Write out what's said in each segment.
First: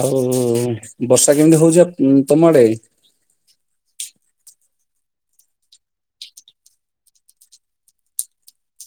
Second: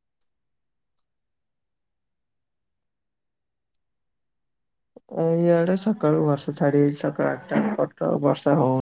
ଆଉ ବର୍ଷା କେମିତି ହଉଚି ଆପ୍ ତମ ଆଡେ? ଆମ ଇଆଡେ ସକାଳୁ ବର୍ଷା ଛାଡି ଯାଇଚି। ସକାଳ ଆଟା [unintelligible] ବର୍ଷା ହଉ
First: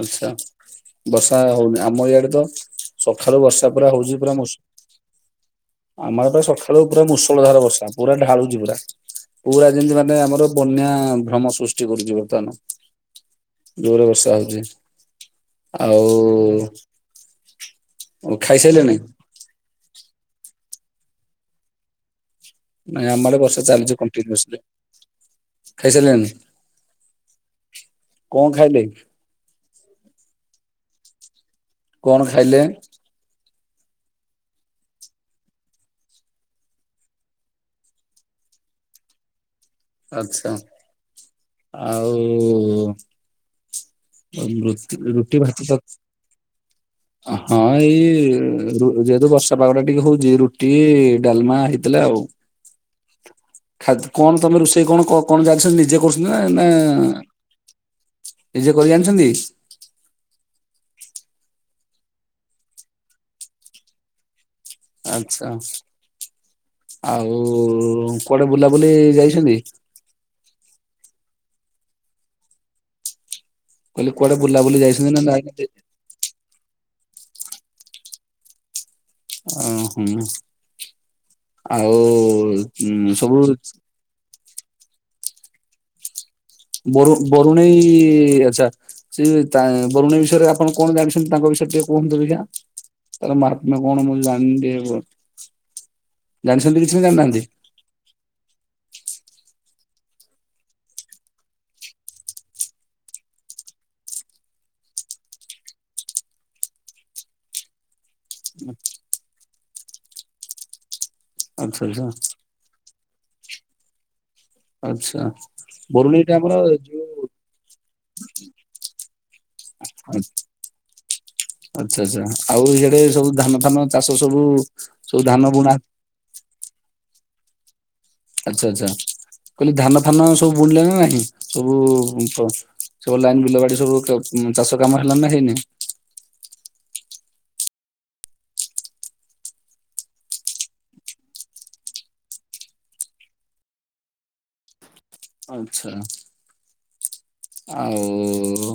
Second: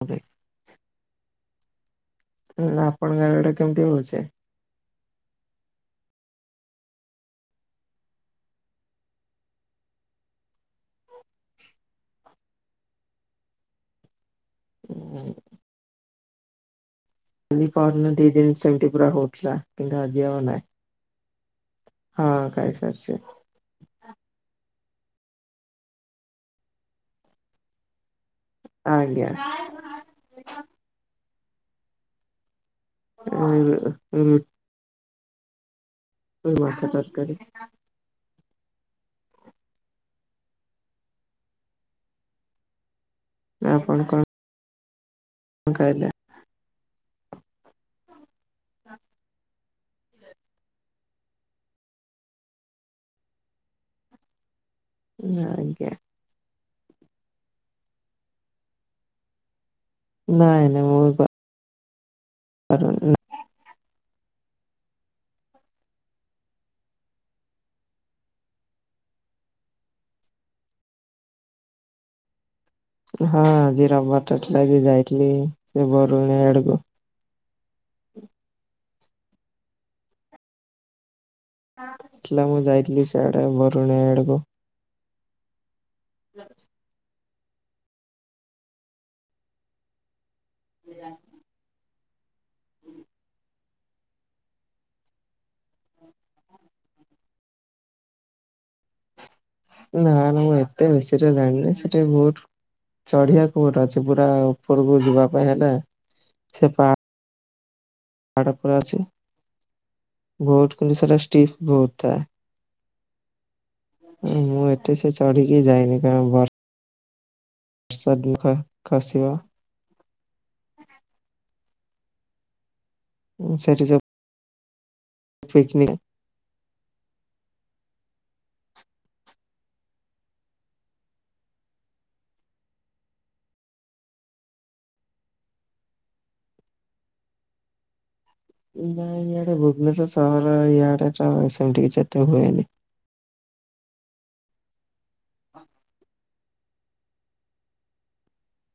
ଆଚ୍ଛା। ବର୍ଷା ହଉନି ଆମ ଇଆଡେ ତ ଆପଣଙ୍କ ସଖାଳୁ ଆଡେ ବର୍ଷା କେମିତି ପୁରା ହଉଛି ପୁରା ମୌସୁ ଆମ ଆଡେ ପା ସଖାଳୁ ପୁରା ମୂଷଳ ଧାର ବର୍ଷା। ପୁରା ଢାଳୁଛି ପୁରା। ପୁରା ଯେମିତି ମାନେ ଆମର ବନ୍ୟା ଭ୍ରମ ସୃଷ୍ଟି କରୁଛି ବର୍ତ୍ତମାନ। ଜୋର ବର୍ଷା ହଉଚି। ଆଉ ବୁଲି ପାରୁନୁ ଦି ଦିନି ସେମତି ଖାଇସାରିଲେଣି? ପୁରା ହଉଥିଲା। କିନ୍ତୁ ଆଜି ଆଉ ନାହିଁ। ହଁ। [unintelligible] ନାଇଁ ଆମର ବର୍ଷା ଚାଲିଚି କଣ୍ଟିନ୍ୟୁୟୁସ୍ଲି। ଖାଇସାରିଲେଣି? କଣ ଖାଇଲେ? ଆଜ୍ଞା। କଣ ଖାଇଲେ? [inaudible] ମୁଁ ମାଛ ତରକାରୀ। ଆଚ୍ଛା। ଆଉ ଆପଣ କଣ ରୁ ରୁଟି ଭାତ ତ ଖାଇଲେ? ହଁ ଏଇ ଯେହେତୁ ବର୍ ବର୍ଷା ପାଗ ଟା ଟିକେ ହଉଚି ରୁଟି, ଡାଲମା ହେଇଥିଲା ଆଉ। ଖା କଣ ତମେ ରୋଷେଇ କଣ କଣ ଯାଣିଚ ଆଜ୍ଞା ନିଜେ କରୁ ନା ନା। ନିଜେ କରି ଜାଣିଛନ୍ତି? ନାଇଁ ନାଇଁ ମୁଁ ପା [unintelligible] ଆଚ୍ଛା। ଆଉ କୁଆଡେ ବୁଲାବୁଲି ଯାଇଛନ୍ତି? ହଁ ଆଜି କହିଲି ରବିବାର କୁଆଡେ ଟା ଥିଲା ବୁଲାବୁଲି ଯେ ଯାଇଛନ୍ତି ନା ଯାଇଥିଲି ଯାଇନାହାନ୍ତି? ସେ ବରୁଣେଇ ଆଡୁକୁ। ଅ ହଁ। ଆଉ ସବୁ [unintelligible] ଆଡ଼କୁ ବରୁ ବରୁଣେଇ ଆଚ୍ଛା ସେ ତା ବରୁଣେଇ ବିଷୟରେ ଆପଣ କଣ ଜାଣିଛନ୍ତି ତାଙ୍କ ବିଷୟ ଟିକେ କୁହନ୍ତୁ [unintelligible] ତାହାର ମାହାତ୍ମ କଣ ମୁଁ ଜାଣିନି ଟିକେ କୁହନ୍ତୁ। ଜାଣିଛନ୍ତି କିଛି ନା ଜାଣିନାହାନ୍ତି? ନା ନା ମୁଁ ଏତେ ବେଶୀ ରେ ଜାଣିନି। ସେଟା ବି ବହୁତ୍ ଚଢିବା କୁ ପୁରା ଅଛି। ପୁରା ଉପରକୁ ଯିବା ପାଇଁ ହେଲେ, ସେ ପା ପାହାଡ ଉପରେ ଅଛି। [unintelligible] ଷ୍ଟିପ ଆଚ୍ଛା ବହୁତ୍ ଆଚ୍ଛା ଥାଏ। ମୁଁ ଏଠି ସେ ଆଚ୍ଛା। ଚଢିକି ଯାଇନି। କାରଣ ବର୍ [unintelligible] [unintelligible] ଖସିବ ଆଚ୍ଛା ଆଚ୍ଛା। ଆଉ ଇଆଡେ ସବୁ ଧାନ ଫାନ ଚାଷ ସବୁ, ସବୁ ଧାନ ବୁଣା ପିକନିକ ଆଚ୍ଛା ଆଚ୍ଛା। କହିଲି ଧାନ ଫାନ ସବୁ ବୁଣିଲେଣି ନା ନାହିଁ? ସବୁ, ସବୁ ଲାଇନ ବିଲ ବାଡି ସବୁ ଚାଷ କାମ ହେଲାଣି ନା ହେଇନି? ନାଇଁ ଇଆଡେ ଭୁବନେଶ୍ୱର ସହର ଇଆଡେ ତ ସେମତି କିଛି ଏତେ ହୁଏନି। ଆଛା। ଆଉ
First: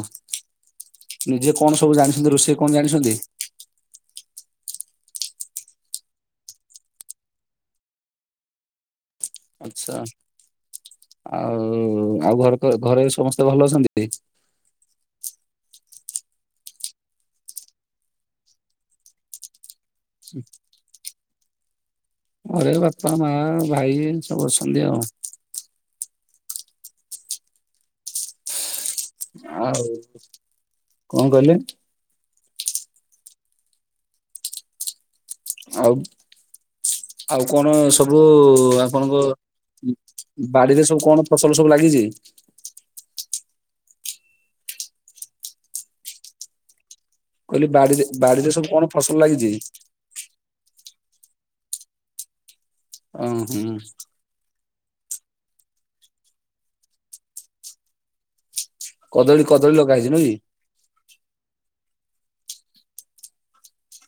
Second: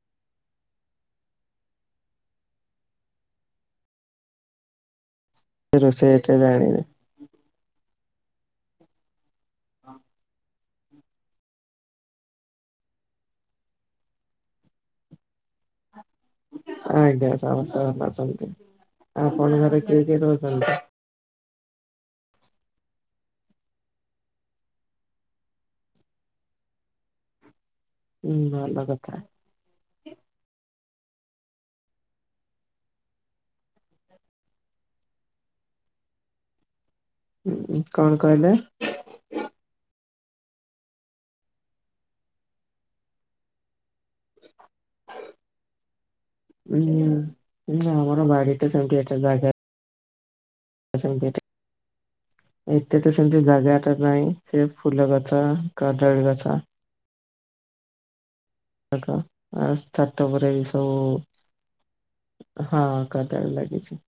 ନିଜେ କଣ ସବୁ ଜାଣିଛନ୍ତି ରୋଷେଇ କଣ ଜାଣିଛନ୍ତି? ରୋଷେଇ ଏତେ ଜାଣିନି। ଆଚ୍ଛା। ଆଉ ଆଉ ଘର ଘରେ ସମସ୍ତେ ଭଲ ଅଛନ୍ତି? ଆଜ୍ଞା ସମସ୍ତେ ଭଲ ଅଛନ୍ତି। ଆପଣ ଙ୍କ ଘରେ କିଏ କିଏ ରହୁଛନ୍ତି? ଘରେ ବାପା, ମା, ଭାଇ ସବୁ ଅଛନ୍ତି ଆଉ। ହୁଁ ଭଲ କଥା। ଆହୁ କଣ କଲେ ଆଉ ଆଉ କଣ ଉଁ ସବୁ କହିଲେ ଆପଣଙ୍କ ବାଡିରେ ସବୁ କଣ ଫସଲ ସବୁ ଲାଗିଛି? ହୁ କହିଲି ହଁ ବାଡିରେ ଆମର ବାଡିରେ ବାଡି ସବୁ ଟା କଣ ସେମତି ଫସଲ ଏତେ ଲାଗିଛି? ଜାଗା ସେମିତି ଗୋଟେ ଏତେ ତ ଅ ସେମିତି ହୁଁ ଜାଗାଟା ନାଇଁ ସେ ଫୁଲ ଗଛ କଦଳି ଗଛ କା କଦଳୀ ଆଉ କଦଳୀ ଲଗା ହେଇଛି ନୁହେଁ ଛାତ କି? ଉପରେ ସବୁ ହଁ କଦଳି ଲାଗିଛି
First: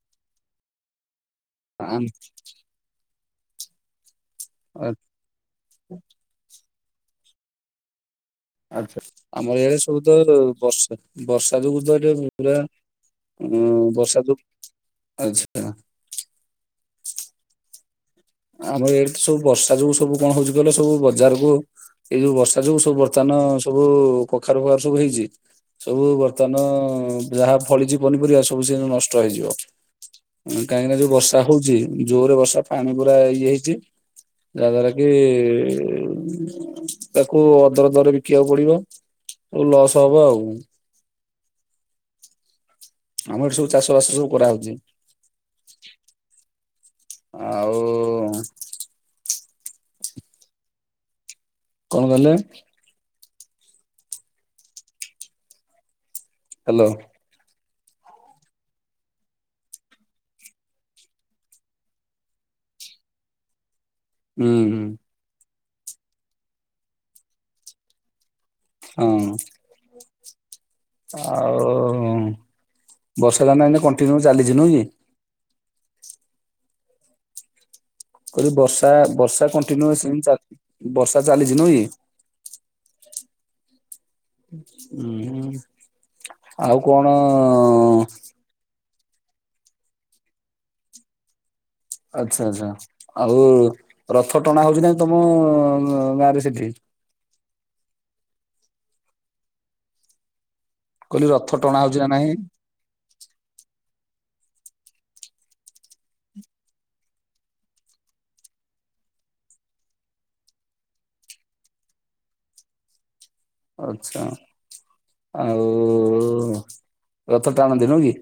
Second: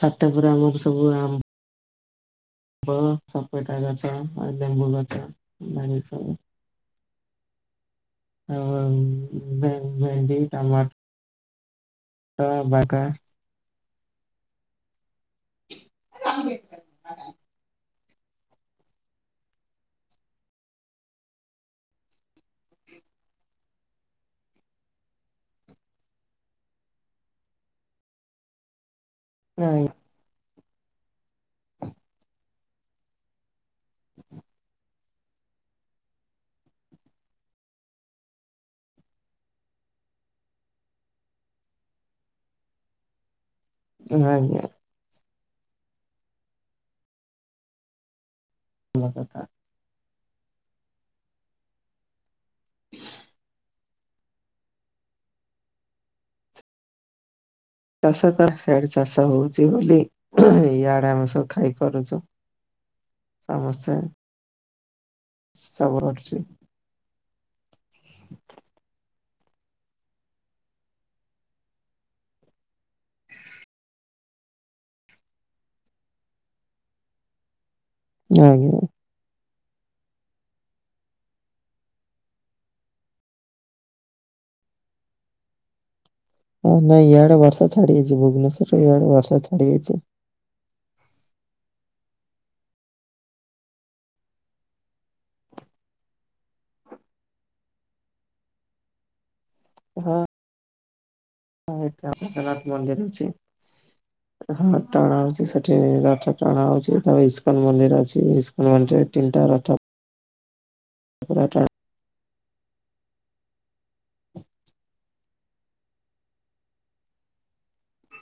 ଛାତ ଉପରେ ଆମର ସବୁ ଆ ଆମ୍ ଫ ସେପଟା ଗଛ ଆଉ ଆ ଲେମ୍ବୁ ଗଛ ଲାଗିଛି। ଆଉ ଆ୍ଛା ଆମର ଭେ ଏଇଆଡେ ସବୁ ତ ଭେଣ୍ଡି ଟମାଟୋ ବର୍ଷା ବର୍ଷା ଯୋଗୁ ତ ଏ ପୁରା। ବାଗା ଉଁ ବର୍ଷା ଦ ଆଚ୍ଛା। [unintelligible] ଆମର ଏଇଡି ତ ସବୁ ବର୍ଷା ଯୋଉ ସବୁ କଣ ହଉଛି ଗଲେ ସବୁ ବଜାର କୁ ଏଇ ଯୋଉ ବର୍ଷା ଯୋଗୁ ସବୁ ବର୍ତ୍ତମାନ ଅ ସବୁ କଖାରୁ ଫଖାରୁ ସବୁ ହେଇଛି। ସବୁ ବର୍ତ୍ତମାନ ଯାହା ଫଳିଛି ପନିପରିବା ସବୁ ସେ ନଷ୍ ଷ୍ଟ ହେଇଯିବ କାହିଁକିନା ଯୋଉ ବର୍ଷା ହଉଛି ଜୋର ରେ ବର୍ଷା ପାଣି ପୁରା ଇଏ ହେଇଛି। ଯାଦାର କି ତାକୁ ଅଦର ଦର ବିକିବାକୁ ପଡିବ। ଲସ୍ ହବ ଆଉ। ଆମର ସବୁ ଚାଷ ବାସ ସବୁ ଆଜ୍ଞା କରାହଉଛି। ଆଉ। ଲଗାତାର କଣ କହିଁଲେ ହ୍ୟାଲୋ। ଚାଷ କ ସେଆଡେ ଚାଷ ହଉଛି ବୋଲି ଇଆଡେ ଆମେ ସବୁ ଖାଇପାରୁଛୁ। ସମସ୍ତେ ହୁଁ ହୁଁ। ସବ ରଛି। ହଁ। ଆଉ ବର୍ଷା ଜାନା ଏଇନା କଣ୍ଟିନ୍ୟୁ ଚାଲିଛି ନୁହଁ କି। ଏଠି ଆଜ୍ଞା ବର୍ଷା ବର୍ଷା କଣ୍ଟିନ୍ୟୁ ସି ଚା ବର୍ଷା ଚାଲିଛି ନୁଏଇ ଉ ହଁ ନାଇଁ ଇଆଡେ ବର୍ଷା ଛାଡି ଯାଇଛି ଭୁବନେଶ୍ୱରରେ ୟାଡେ ବର୍ଷା ଛାଡି ଯାଇଛି। ଆଚ୍ଛା ଆଚଛା ଆଉ ରଥ ଟଣା ହଉଛି ନାଇଁ ତମ ଗାଁ ରେ ସେଠି ହଁ କହିଲି ରଥ ଟଣା ହ ହଉଛି ନା ନାହିଁ? ଏଜଗନ୍ନାଥ ମନ୍ଦିର ଅଛି। [inaudible] ହଁ ଟାଣା ହଉଛି ସେଠି ରଥ ଟାଣା ହଉଛି ତା ଇସ୍କନ ମନ୍ଦିର ଅଛି ଇସ୍କନ ମନ୍ଦିରରେ ତିନିଟା ରଥ। ପୁରା ଟଣା ଆଛା, ଆଉ ରଥ ଟାଣନ୍ତି ନୁହଁ କି?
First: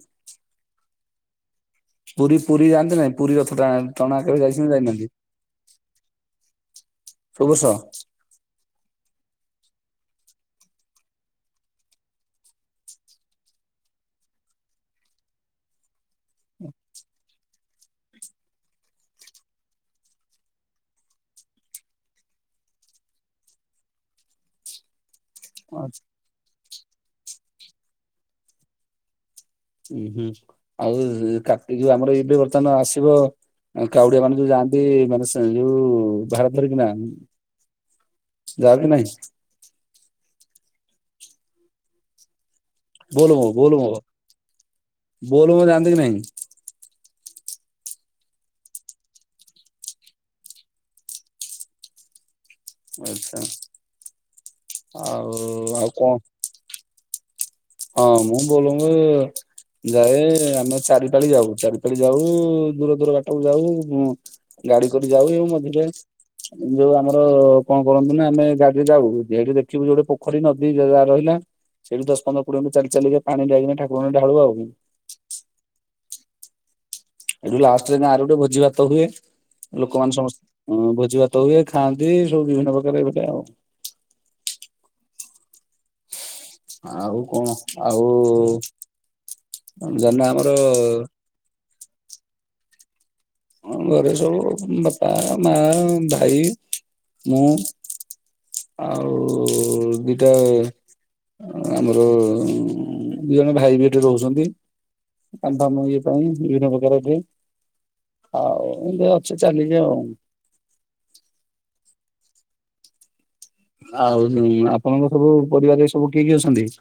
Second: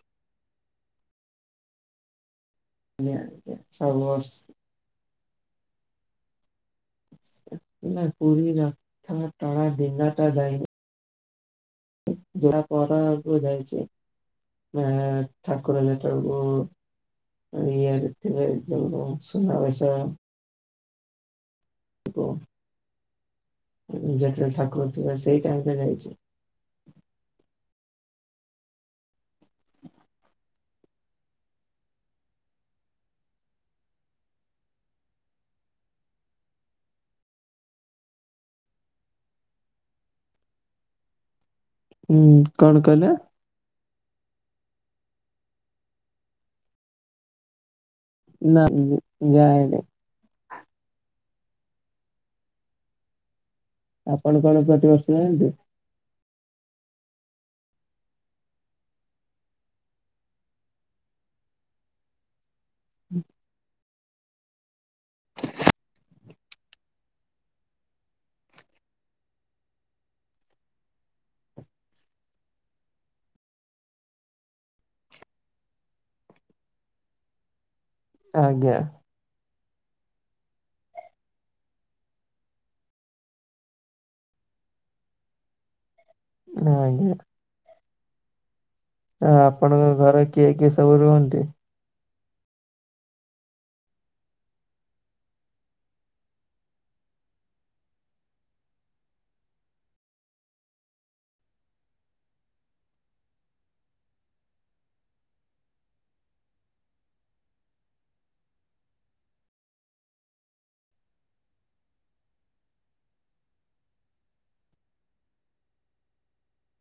ପୁରୀ ପୁରୀ ଯାଆନ୍ତି ନାଇଁ ପୁରୀ ରଥ ଟଣା ସବୁ ଟଣା ବର୍ଷ କେବେ ଯାଇଚ ଯାଇନାହାନ୍ତି? ସବୁ ବର୍ଷ? ନାଇଁ ପୁରୀ ରଥ ଟଣା ଦିନ ଟା ଯାଇନି। ଯୋଡ଼ା ପର ଆକୁ ଯାଇଛି ଆ ଠାକୁର ଯେତେବେଳକୁ ଇଏରେ ଥିବେ, ଶୁନ ସୁନାବେସ। ଥିବ ଯେତବେଳେ ଠାକୁର ଥିବ ସେଇ ଟାଇମ ରେ ଆଚ୍ଛା, ଯାଇଛି। ଉୁଁ ହୁଁ ଆଉ କାର୍ତିଯୋଉ ଆମର ଏବେ ବର୍ତ୍ତମାନ ଆସିବ କାଉଡିଆ ମାନେ ଯୋଉ ଯାଆନ୍ତି ମାନେ ସେ ଯୋଉ ଭାର ଧରିକିନା ଜାଓ କି ନାହିଁ? ହୁଁ। କଣ କହିଲ? ବୋଲ୍ ବମ୍, ବୋଲ୍ ବମ୍। ବୋଲ୍ ବମ୍ ଜାନ୍ତି କି ନାହିଁ? ନା ନା ଯାଏନି। ଆଚ୍ଛା। ଆପଣ କଣ କର ଆଉ ଆଉ କଣ? ହଁ ମୁ ବୋଲ୍ବମ୍ ଯାଏ ଆମେ ଚାରିପାଳି ଯାଉ। ଚାରିପାଳି ଯାଉ ଦୂର ଦୂର ବାଟକୁ ଯାଉ। ହୁଁ ଗାଡି କରି ଯାଉ ଆଉ ମଝିରେ। ଏ ଯୋଉ ଆମର କଣ କରନ୍ତି ନା ଆମେ ଗାଡିରେ ଯାଉ ଯେଉଠି ଦେଖିବୁ ପୋଖରୀ ନଦୀ ଯେ ଯାହା ରହିଲା ସେଠୁ ଦଶ ପନ୍ଦର କୋଡ଼ିଏ ମିନିଟ୍ ଚାଲି ଚାଲିକି ପାଣି ଯାଇଁକି ଠାକୁରଙ୍କୁ ଢାଳୁ ଆଉ। ଲାଷ୍ଟ ରେ ଗାଁ ରେ ଭୋଜି ଆଜ୍ଞା ଭାତ ହୁଏ। ଲୋକମାନେ ସମସ୍ତେ ଭୋଜି ଭାତ ହୁଏ, ଖାଆନ୍ତି ସବୁ ବିଭିନ୍ନ ପ୍ରକାର ଏଇ ଭାଲିଆ ଆଉ। ଆଜ୍ଞା ଆଉ କଣ ଆଉ ଆ-ଆପଣଙ୍କ ଘରେ ଜାନା ଆମର କିଏ କିଏ ସବୁ ରୁହନ୍ତି? ଘରେ ସବୁ ବାପା, ମା, ଭାଇ, ମୁଁ। ଆଉ ଦିଟା ଆମର ଦି ଜଣ ଭାଇ ବି ଏଠି ରହୁଛନ୍ତି। କାମ ଫାମ ଇଏ ପାଇଁ ବିଭିନ୍ନ ପ୍ରକାର ଯୋଉ ଆଉ ମୁ ଅଛି ଚାଲିଲି ଆଉ। ଆଉ ଆପଣଙ୍କ ସବୁ ପରିବାରରେ ସବୁ କିଏ କିଏ ଅଛନ୍ତି?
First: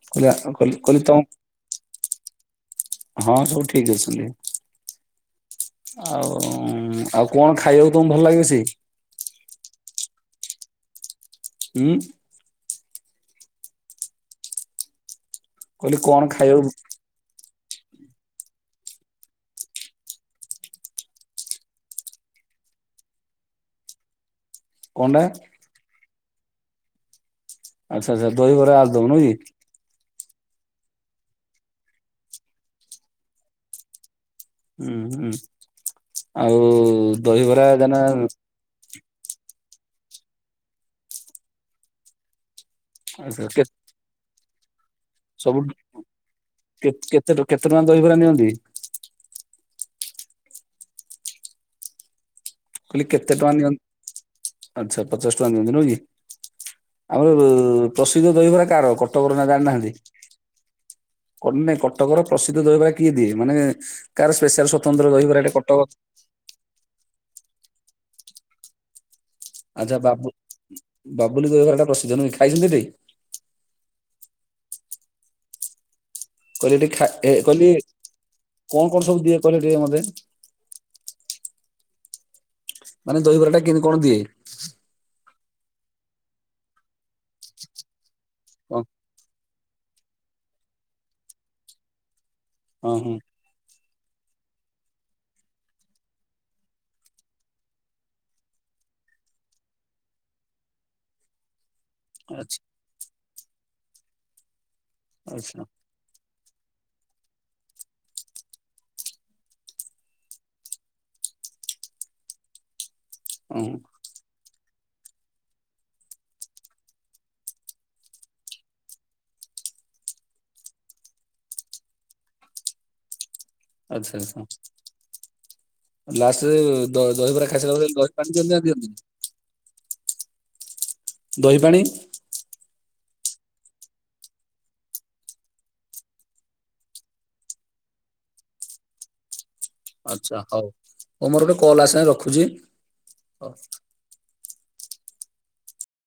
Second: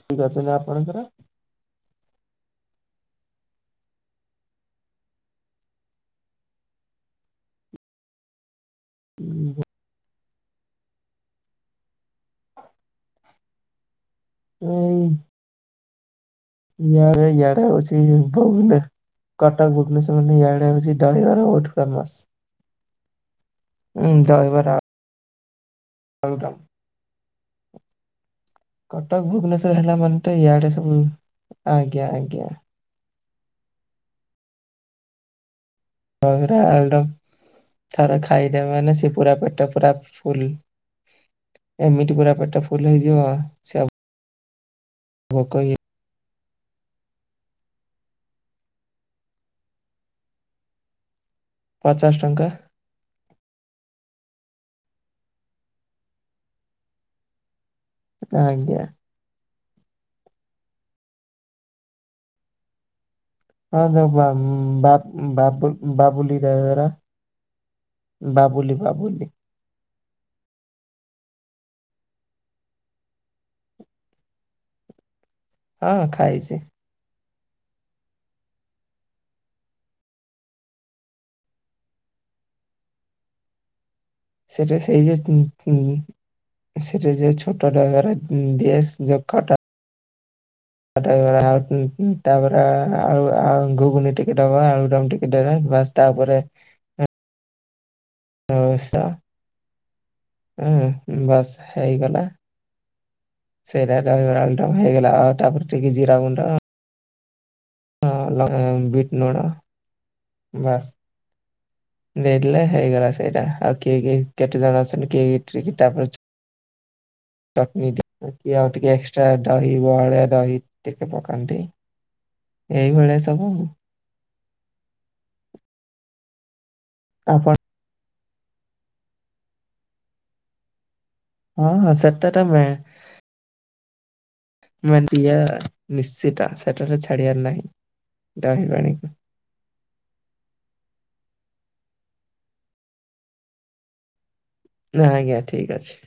ଠିକ ଅଛନ୍ତି ଆପଣଙ୍କର? କହିଲି ତମ [unintelligible] ହଁ ସବୁ ଠିକ୍ ଅଛନ୍ତି। ଆଉ, ଆଉ କଣ ଖାଇବାକୁ ତମକୁ ଭଲ ଲାଗେ ବେଶି? ହୁଁ। ହୁଁ। ଏଇ କହିଲି କଣ ଖାଇଆକୁ ୟାଡେ ୟାଡେ ଅଛି ଭଉଣୀ କଟକ, ଭୁବନେଶ୍ୱର ନେଇ ଏଆଡେ ସେ ଦହିବରା ବୋହୁତ ଫେମସ। ହୁଁ ଦହି ବରା କଣ ଟା? କରଦମ୍ [unintelligible] ଆଛା ଆଛା ଦହିବ କଟକ, ଭୁବନେଶ୍ଵର ହେଲା ମାନେ ତ ଇଆଡେ ସବୁ। ଆଜ୍ଞା ଆଜ୍ଞା। ହୁଁ, ହୁଁ। ଦହିବରା ଆଉ ଦହିବରା ଜାନ ଏୟା ମାନେ ସେ ପୁରା ପେଟ ପୁରା ଫୁଲ। ଏମିତି ପୁରା ପେଟ ଫୁଲ ହେଇଯିବ କେ ସେ ଆ ସବୁ ଟି କେତେ କେତେ ଟଙ୍କା ଦହିବରା ନିଅନ୍ତି? ପଚାଶ ଟଙ୍କା। କହିଲି କେତେ ଟଙ୍କା ନିଅନ୍ତି? ଆଚ୍ଛା ପଚାଶ ଟଙ୍କା ନିଅନ୍ତି ନୁ କି? ଆମର ପ୍ରସିଦ୍ଧ ଦହିବରା ଆଜ୍ଞା। କାହାର? କ କଟକର ନା ଜାଣିନାହାନ୍ତି? କୋଉଠି ନାହିଁ କଟକର ପ୍ରସିଦ୍ଧ ଦହିବ ହ ଯ ଦହିବରାଟେ କଟକ ବା-ବା-ବାବୁ- ବାବୁଲି ଦହି ବରା। ବାବୁଲି ବାବୁଲି। ଆଚ୍ଛା ବାବୁ-ବାବୁଲି ଦହିବରା ଟା ପ୍ରସିଦ୍ଧ ନୁହେଁ ଖାଇଛନ୍ତି ସେଠି? ହଁ ଖାଇଛି। ସେଠି ଖା-ଏ କହିଲି, କଣ କଣ ସବୁ ଦିଏ କହିଲେ ଟିକେ ମତେ? ମାନେ ଦହିବରାଟା କେମତି କଣ ଦିଏ? ସେଇଟା ସେଇ ଯୋଉ ଉଁ ଉଁ ସେଇଟା ଯୋଉ ଛୋଟ ଡାଗାରେ ହଁ ଦିଏସ ଜୋକଟା [unintelligible] ତା ଉଁ ଉଁ ତାପରେ ହଁ ହଁ ଆ-ଆଉ ଆଉ ଘୁଗୁନିଟି ସେଇଟା ବା ଆଳୁଦମ୍ ଟିକେ ଦେବେ, ବାସ୍ ତାପରେ ବ୍ୟବସ୍ଥା ହୁଁ ବାସ୍ ହେଇଗଲା ଆଚ୍ଛା ସେଇରା ଦହିବରା ଆଳୁଡ଼ମ୍ ହେଇଗଲା। ଆଉ ଆଚ୍ଛା ତାପରେ ଟିକେ ଜିରାଗୁଣ୍ଡ ହଁ ଲଙ୍କା ବିଟ ନୁଣ ବାସ୍ ନେଲେ ହେଇଗଲା ସେଇଟା, ହଁ। ଆଉ କିଏ କେହି କେତେ ଜଣ ଅଛନ୍ତି କିଏ ଇଠିକି ତାପରେ ଚଟନି ଟିକେ ଆଉ ଟିକେ ଏକ୍ସଟ୍ରା ଦହି ବହଳିଆ ଦହି ଟିକେ ପକାନ୍ତି ଏଇଭଳିଆ ସବୁ ଆଉ। ଆଚ୍ଛା ଆଚ୍ଛା। ଲାଷ୍ଟରେ ଦ-ଦହିବରା ଆପଣ ଖାଇସାରିଲା ପରେ ଦହି [unintelligible] ଦିଅନ୍ତିନି? ଦହି ହଁ ପାଣି ହଁ ସେଟା ତ ମେ ମେନ୍ ପିଆ ନିଶ୍ଚିିତ। ସେଟାରେ ଛାଡିଆର ନାହିଁ। ଦହି ପାଣି। ଆଚ୍ଛା ହଉ। ହଉ ମୋର ଗୋଟେ କଲ ଆସିଲାଣି ରଖୁଛି? ହଉ। ନାଁ ଆଜ୍ଞା ଠିକ ଅଛି।